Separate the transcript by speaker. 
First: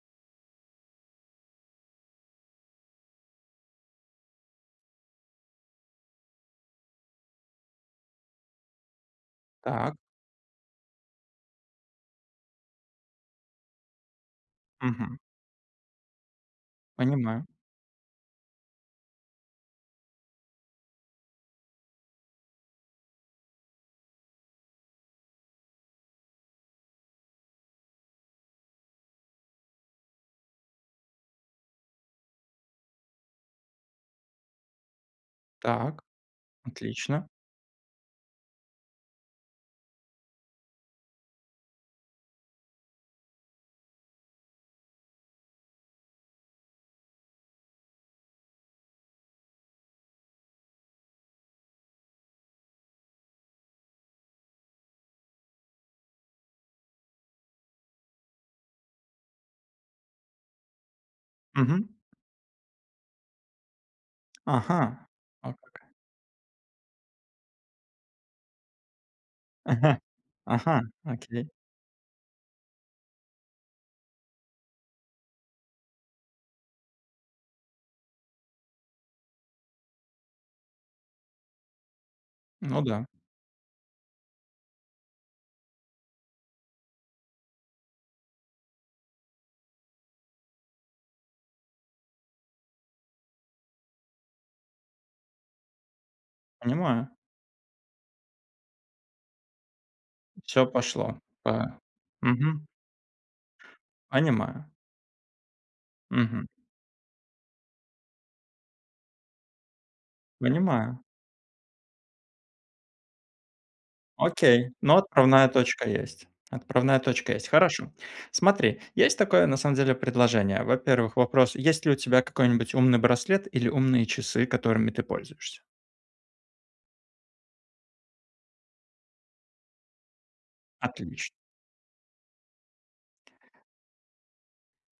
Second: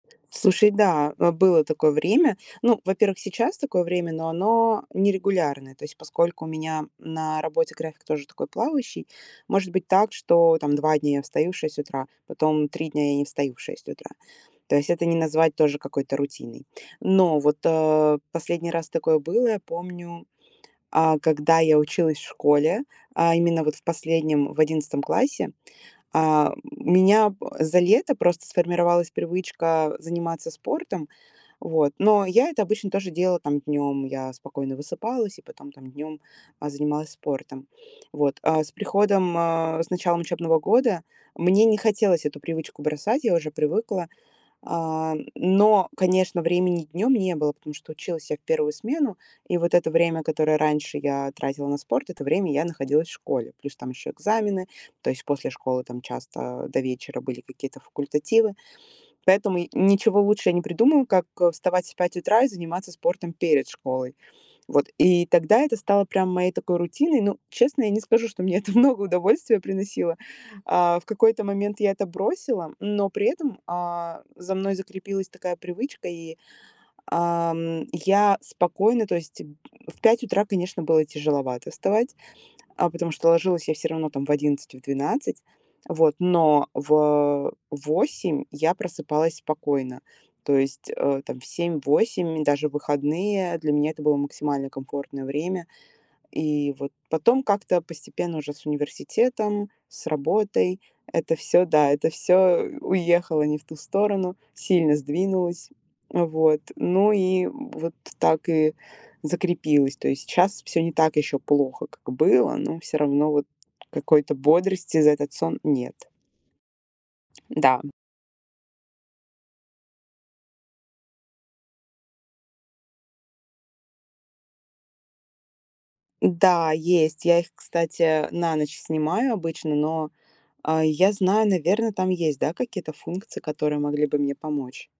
Speaker 1: Слушай, да, э, было такое время. Ну, во-первых, сейчас такое время, но оно не регулярное. То есть, поскольку у меня на работе график тоже такой плавающий, может быть
Speaker 2: Так.
Speaker 1: так, что там 2 дня я встаю в 6 утра, потом 3 дня я не встаю в 6 утра. То есть это не
Speaker 2: Мгм.
Speaker 1: назвать тоже какой-то рутиной. Но
Speaker 2: Понимаю.
Speaker 1: вот, э, последний раз такое было. Я помню, а, когда я училась в школе, а именно вот в последнем, в 11 классе, а, м, меня за лето просто сформировалась привычка заниматься спортом, вот. Но я это обычно тоже делала там днем. Я спокойно высыпалась, и потом там
Speaker 2: Так,
Speaker 1: днем, э, занималась
Speaker 2: отлично.
Speaker 1: спортом, вот. А с приходом, э, с началом учебного года, мне не хотелось эту привычку бросать, я уже привыкла. А, но, конечно, времени днем не было, потому что училась я в 1 смену, и вот это время, которое раньше я тратила на спорт, это время я находилась в школе. Плюс там еще экзамены, то есть после школы там часто до вечера были какие-то факультативы, поэтому ничего лучше я не придумываю, как, э,
Speaker 2: Мгм.
Speaker 1: вставать в 5 утра и заниматься спортом перед школой. Вот,
Speaker 2: Ага.
Speaker 1: и
Speaker 2: О,
Speaker 1: тогда это
Speaker 2: как.
Speaker 1: стало прям моей такой рутиной. Ну, честно, я не скажу, что мне это много удовольствия
Speaker 2: Ага,
Speaker 1: приносило.
Speaker 2: ага,
Speaker 1: А в какой-то
Speaker 2: окей.
Speaker 1: момент я это бросила, но при этом, а, за мной закрепилась такая привычка, и, ам, я спокойно То есть в 5 утра, конечно, было тяжеловато вставать,
Speaker 2: Ну
Speaker 1: а,
Speaker 2: да.
Speaker 1: потому что ложилась я всё равно там в 11, в 12. Вот, но в, э, в 8 я просыпалась спокойно, то есть, э, там в 7-8, и даже выходные, для меня это было максимально комфортное время. И вот
Speaker 2: Понимаю.
Speaker 1: потом как-то постепенно, уже с университетом, с
Speaker 2: Всё
Speaker 1: работой
Speaker 2: пошло,
Speaker 1: это всё,
Speaker 2: па
Speaker 1: да, это всё
Speaker 2: Мгм.
Speaker 1: уехало не в ту сторону,
Speaker 2: Понимаю.
Speaker 1: сильно сдвинулось.
Speaker 2: Мгм.
Speaker 1: Вот, ну и вот так и закрепилось. То есть сейчас всё не
Speaker 2: Понимаю.
Speaker 1: так еще плохо, как было, но всё равно вот какой-то
Speaker 2: Окей, но
Speaker 1: бодрости за этот
Speaker 2: отправная
Speaker 1: сон
Speaker 2: точка
Speaker 1: нет.
Speaker 2: есть. Отправная точка есть.
Speaker 1: Да.
Speaker 2: Хорошо. Смотри, есть такое на самом деле предложение. Во-первых, вопрос: есть ли у тебя какой-нибудь умный браслет или умные часы, которыми ты пользуешься?
Speaker 1: Да, есть. Я их, кстати, на ночь снимаю обычно, но, э, я
Speaker 2: Отлично.
Speaker 1: знаю, наверно, там есть, да, какие-то функции, которые могли бы мне помочь.